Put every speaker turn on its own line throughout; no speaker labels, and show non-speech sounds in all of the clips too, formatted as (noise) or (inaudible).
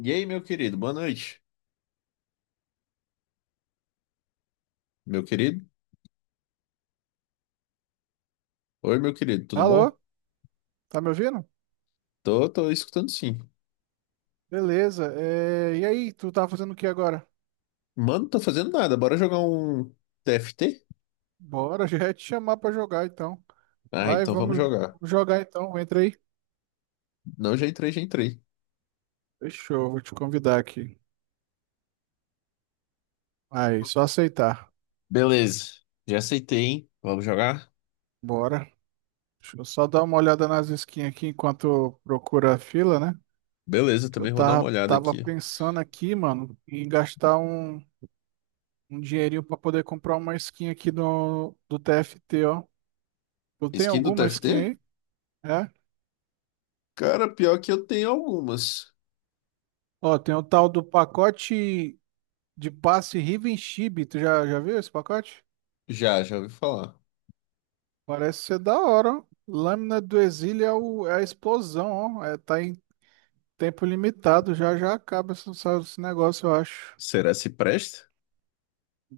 E aí, meu querido, boa noite. Meu querido? Oi, meu querido, tudo
Alô?
bom?
Tá me ouvindo?
Tô, escutando sim.
Beleza. É, e aí, tu tá fazendo o que agora?
Mano, não tô fazendo nada, bora jogar um TFT?
Bora, (laughs) já ia te chamar pra jogar então.
Ah,
Vai,
então vamos
vamos
jogar.
vamos jogar então. Entra aí.
Não, já entrei.
Fechou, vou te convidar aqui. Aí, só aceitar.
Beleza, já aceitei, hein? Vamos jogar?
Bora. Deixa eu só dar uma olhada nas skins aqui enquanto procura a fila, né?
Beleza,
Que eu
também vou dar uma
tava,
olhada
tava
aqui.
pensando aqui, mano, em gastar um dinheirinho pra poder comprar uma skin aqui do TFT, ó. Tu tem
Skin do
alguma
TFT?
skin aí? É?
Cara, pior que eu tenho algumas.
Ó, tem o tal do pacote de passe Riven Chibi, tu já viu esse pacote?
Já ouvi falar.
Parece ser da hora, ó. Lâmina do Exílio é a explosão, ó. É, tá em tempo limitado, já já acaba esse negócio, eu acho.
Será se presta?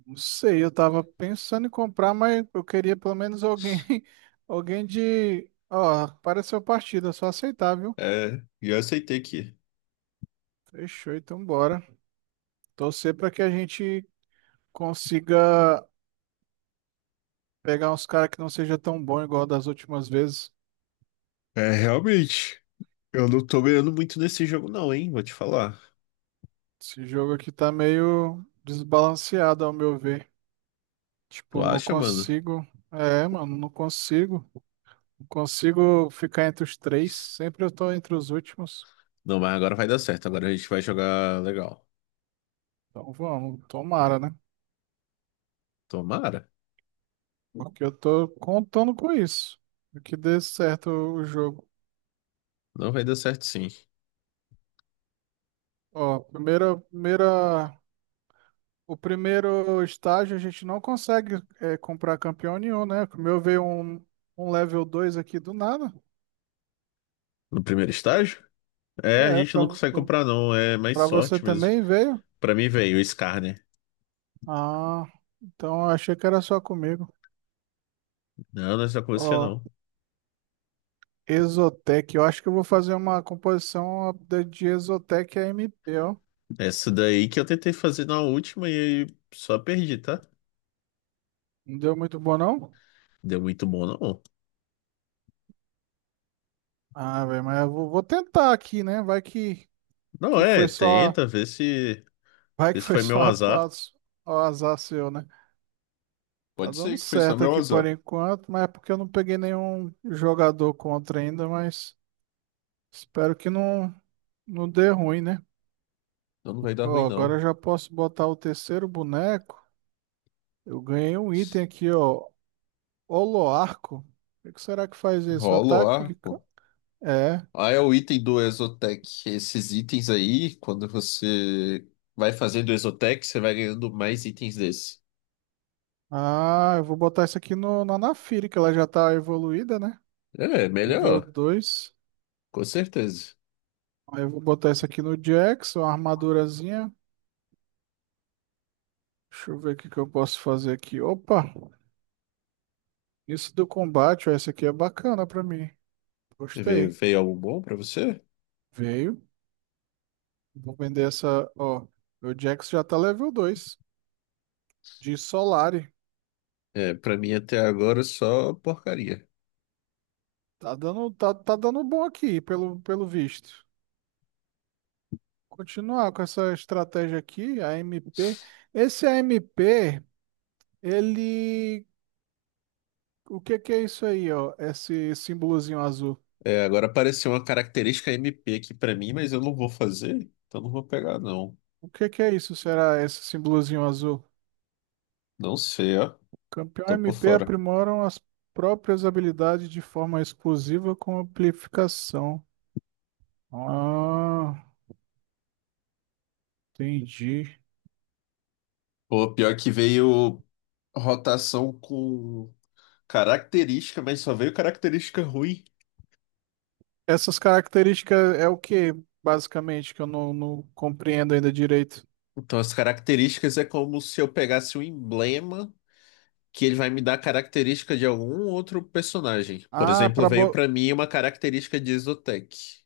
Não sei, eu tava pensando em comprar, mas eu queria pelo menos alguém, (laughs) alguém de. Ó, apareceu partida, só aceitar, viu?
É, já aceitei aqui.
Fechou, então bora. Torcer pra que a gente consiga pegar uns caras que não seja tão bom igual das últimas vezes.
É, realmente. Eu não tô ganhando muito nesse jogo, não, hein? Vou te falar.
Esse jogo aqui tá meio desbalanceado, ao meu ver.
Tu
Tipo, não
acha, mano?
consigo. É, mano, não consigo. Não consigo ficar entre os três. Sempre eu tô entre os últimos.
Não, mas agora vai dar certo. Agora a gente vai jogar legal.
Então vamos, tomara, né?
Tomara.
Porque eu tô contando com isso. Que dê certo o jogo.
Não vai dar certo, sim.
Ó, o primeiro estágio a gente não consegue comprar campeão nenhum, né? Como eu veio um level 2 aqui do nada.
No primeiro estágio? É, a
É,
gente não consegue
pra
comprar, não. É mais
pra você
sorte mesmo.
também veio.
Pra mim, velho, o Scar, né?
Ah, então eu achei que era só comigo.
Não, não é só com você,
Ó,
não.
Exotec. Eu acho que eu vou fazer uma composição de Exotec a MP, ó.
Essa daí que eu tentei fazer na última e aí só perdi, tá?
Não deu muito bom, não?
Deu muito bom, não.
Ah, velho, mas eu vou tentar aqui, né? Vai que,
Não,
que
é,
foi só.
tenta, vê se.
(laughs) Vai
Vê
que
se
foi
foi meu
só
azar.
o azar seu, né? Tá
Pode ser
dando
que foi só
certo
meu
aqui por
azar.
enquanto, mas é porque eu não peguei nenhum jogador contra ainda, mas espero que não dê ruim, né?
Então não vai dar ruim,
Ó, agora eu
não.
já posso botar o terceiro boneco. Eu ganhei um item aqui, ó. Holoarco. O que será que faz isso?
Rola o ar.
Ataque? É.
Ah, é o item do Exotec. Esses itens aí, quando você vai fazendo Exotec, você vai ganhando mais itens desse.
Ah, eu vou botar isso aqui no, na Naafiri, que ela já tá evoluída, né?
É, é
Nível
melhor,
2.
com certeza.
Aí eu vou botar isso aqui no Jackson, uma armadurazinha. Deixa eu ver o que que eu posso fazer aqui. Opa! Isso do combate, ó, essa aqui é bacana pra mim.
Veio,
Gostei.
veio algo bom pra você?
Veio. Vou vender essa, ó. Meu Jackson já tá level 2 de Solari.
É, pra mim até agora só porcaria.
Tá dando bom aqui, pelo visto. Continuar com essa estratégia aqui, a AMP. Esse a AMP, ele. O que que é isso aí, ó? Esse símbolozinho azul.
É, agora apareceu uma característica MP aqui pra mim, mas eu não vou fazer, então não vou pegar não.
O que que é isso? Será esse símbolozinho azul?
Não sei, ó.
Campeão
Tô por
MP
fora.
aprimoram as próprias habilidades de forma exclusiva com amplificação. Ah, entendi.
Pô, pior que veio rotação com característica, mas só veio característica ruim.
Essas características é o que, basicamente, que eu não compreendo ainda direito.
Então, as características é como se eu pegasse um emblema que ele vai me dar característica de algum outro personagem. Por
Ah,
exemplo, veio pra mim uma característica de Exotec.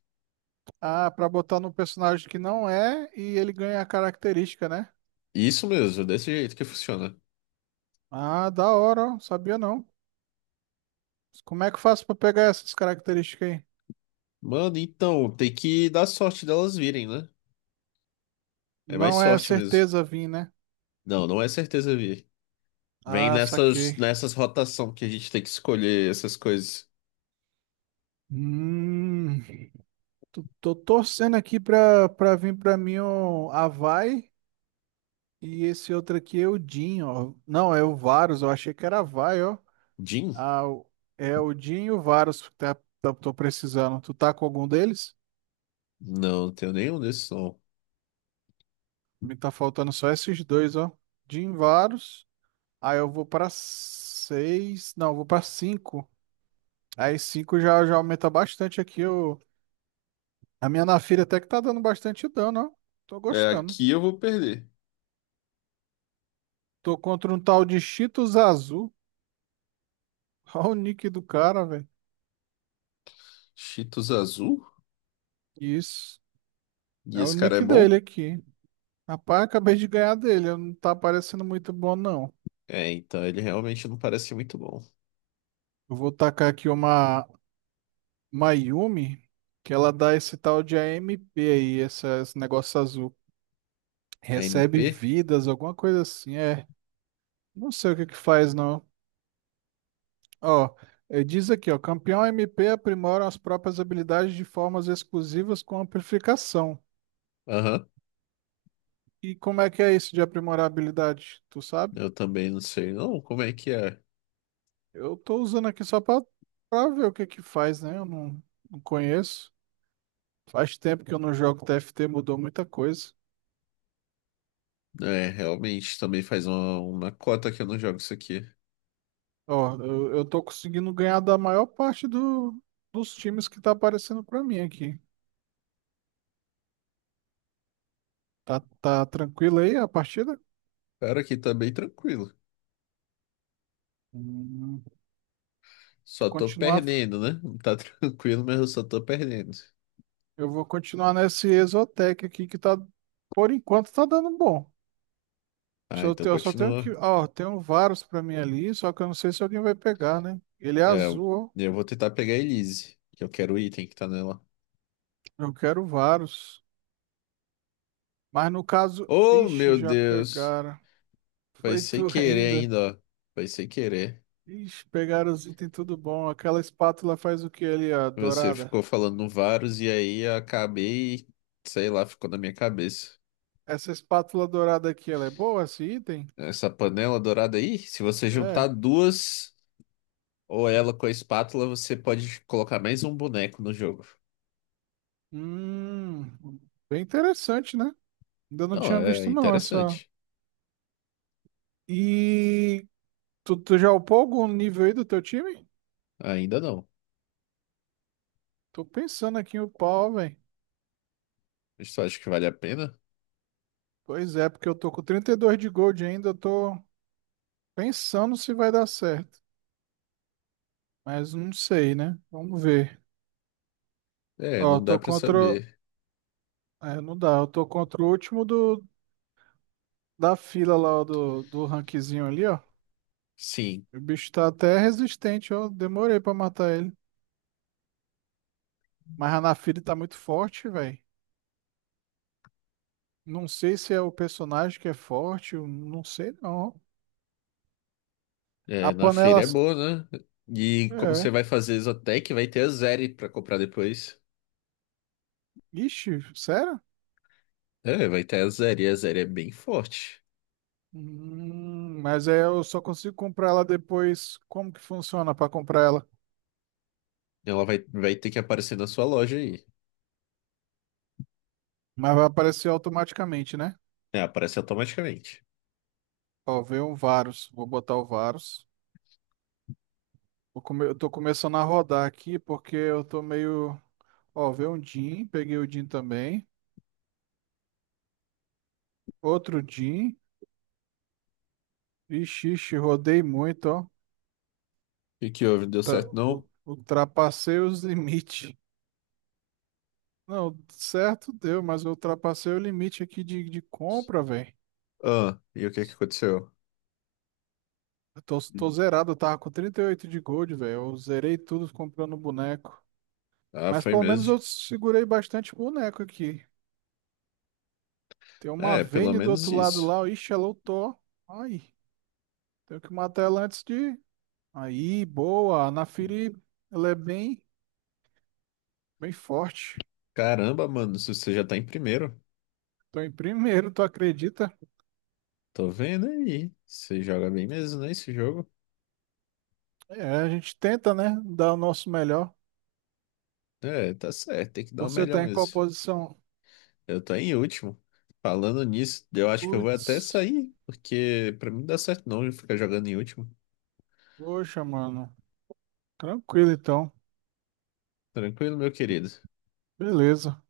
Pra botar num personagem que não é e ele ganha a característica, né?
Isso mesmo, desse jeito que funciona.
Ah, da hora, ó. Sabia não. Como é que eu faço pra pegar essas características aí?
Mano, então, tem que dar sorte delas virem, né? É mais
Não é
sorte mesmo.
certeza vir, né?
Não, não é certeza vir. Vem
Ah,
nessas,
saquei.
nessas rotação que a gente tem que escolher essas coisas.
Hum, tô torcendo aqui pra vir pra mim o Avai e esse outro aqui é o Jin, ó. Não, é o Varus, eu achei que era Avai, ó.
Jin?
Ah, é o Jin e o Varus que tô precisando. Tu tá com algum deles?
Não, não tenho nenhum desses, não.
Me tá faltando só esses dois, ó. De Invaros. Aí eu vou pra seis. Não, eu vou pra cinco. Aí cinco já aumenta bastante aqui. O. A minha Naafiri até que tá dando bastante dano, ó. Tô
É,
gostando.
aqui eu vou perder.
Tô contra um tal de Cheetos Azul. (laughs) Olha o nick do cara, velho.
Cheetos azul?
Isso.
E
É o
esse cara é
nick
bom?
dele aqui. Rapaz, acabei de ganhar dele. Não tá parecendo muito bom, não.
É, então ele realmente não parece muito bom.
Eu vou tacar aqui uma Yumi, que ela dá esse tal de AMP aí, esse negócio azul.
A M
Recebe
P.
vidas, alguma coisa assim, é. Não sei o que que faz, não. Ó, diz aqui, ó, campeão MP aprimora as próprias habilidades de formas exclusivas com amplificação.
Aham,
E como é que é isso de aprimorar a habilidade? Tu sabe?
eu também não sei não como é que é.
Eu tô usando aqui só pra ver o que que faz, né? Eu não conheço. Faz tempo que eu não jogo TFT, mudou muita coisa.
É, realmente também faz uma cota que eu não jogo isso aqui.
Ó, eu tô conseguindo ganhar da maior parte dos times que tá aparecendo pra mim aqui. Tá tranquilo aí a partida?
Cara, aqui tá bem tranquilo.
Hum,
Só
tu
tô
continuar,
perdendo, né? Tá (laughs) tranquilo, mas eu só tô perdendo.
eu vou continuar nesse Exotec aqui que tá, por enquanto, tá dando bom.
Ah, então
Eu só tenho que,
continua.
ó, tem um Varus pra mim ali, só que eu não sei se alguém vai pegar, né? Ele é
É,
azul,
eu vou tentar pegar a Elise, que eu quero o item que tá nela.
ó. Eu quero Varus. Mas no caso,
Oh,
ixi,
meu
já
Deus!
pegaram. (laughs)
Foi
Foi
sem
tu
querer
ainda.
ainda, ó. Foi sem querer.
Ixi, pegaram os itens tudo bom. Aquela espátula faz o que ali, ó,
Você
dourada.
ficou falando no Varus e aí eu acabei, sei lá, ficou na minha cabeça.
Essa espátula dourada aqui, ela é boa, esse item?
Essa panela dourada aí, se você juntar
É.
duas ou ela com a espátula, você pode colocar mais um boneco no jogo.
Hum, bem interessante, né? Ainda não
Não,
tinha
é
visto não essa.
interessante.
E tu já upou algum nível aí do teu time?
Ainda não.
Tô pensando aqui em upar, velho.
Eu só acho que vale a pena.
Pois é, porque eu tô com 32 de gold ainda, eu tô pensando se vai dar certo. Mas não sei, né? Vamos ver.
É,
Ó, eu
não dá
tô
pra
contra.
saber.
É, não dá. Eu tô contra o último da fila lá, ó, do rankzinho ali, ó.
Sim,
O bicho tá até resistente, ó. Demorei pra matar ele. Mas a Naafiri tá muito forte, velho. Não sei se é o personagem que é forte, eu não sei não. A
é, na feira
panela.
é boa, né? E como você
É.
vai fazer Exotec, vai ter a Zeri pra comprar depois.
Ixi, sério?
É, vai ter a Zeri. A Zeri é bem forte.
Mas aí eu só consigo comprar ela depois. Como que funciona para comprar ela?
Ela vai ter que aparecer na sua loja aí.
Mas vai aparecer automaticamente, né?
É, aparece automaticamente.
Ó, veio um Varus. Vou botar o Varus. Eu tô começando a rodar aqui porque eu tô meio. Ó, veio um Jin. Peguei o Jin também. Outro Jin. Ixi, ixi, rodei muito, ó.
E que houve? Não deu
Tá-
certo, não?
Ultrapassei os (laughs) limites. Não, certo deu, mas eu ultrapassei o limite aqui de compra, velho.
Ah, e o que que aconteceu?
Eu tô
Hum.
zerado, eu tava com 38 de gold, velho. Eu zerei tudo comprando boneco.
Ah,
Mas
foi
pelo menos eu
mesmo.
segurei bastante boneco aqui. Tem uma
É, pelo
Vayne do
menos
outro lado
isso.
lá. Ixi, ela ultou. Ai, tenho que matar ela antes de. Aí, boa. A Naafiri, ela é bem, bem forte.
Caramba, mano, se você já tá em primeiro.
Tô em primeiro, tu acredita?
Tô vendo aí. Você joga bem mesmo, né, esse jogo?
É, a gente tenta, né? Dar o nosso melhor.
É, tá certo, tem que dar o
Você
melhor
tá em qual
mesmo.
posição?
Eu tô em último. Falando nisso, eu acho que eu vou até
Putz,
sair, porque pra mim não dá certo não ficar jogando em último.
poxa, mano. Tranquilo então.
Tranquilo, meu querido.
Beleza.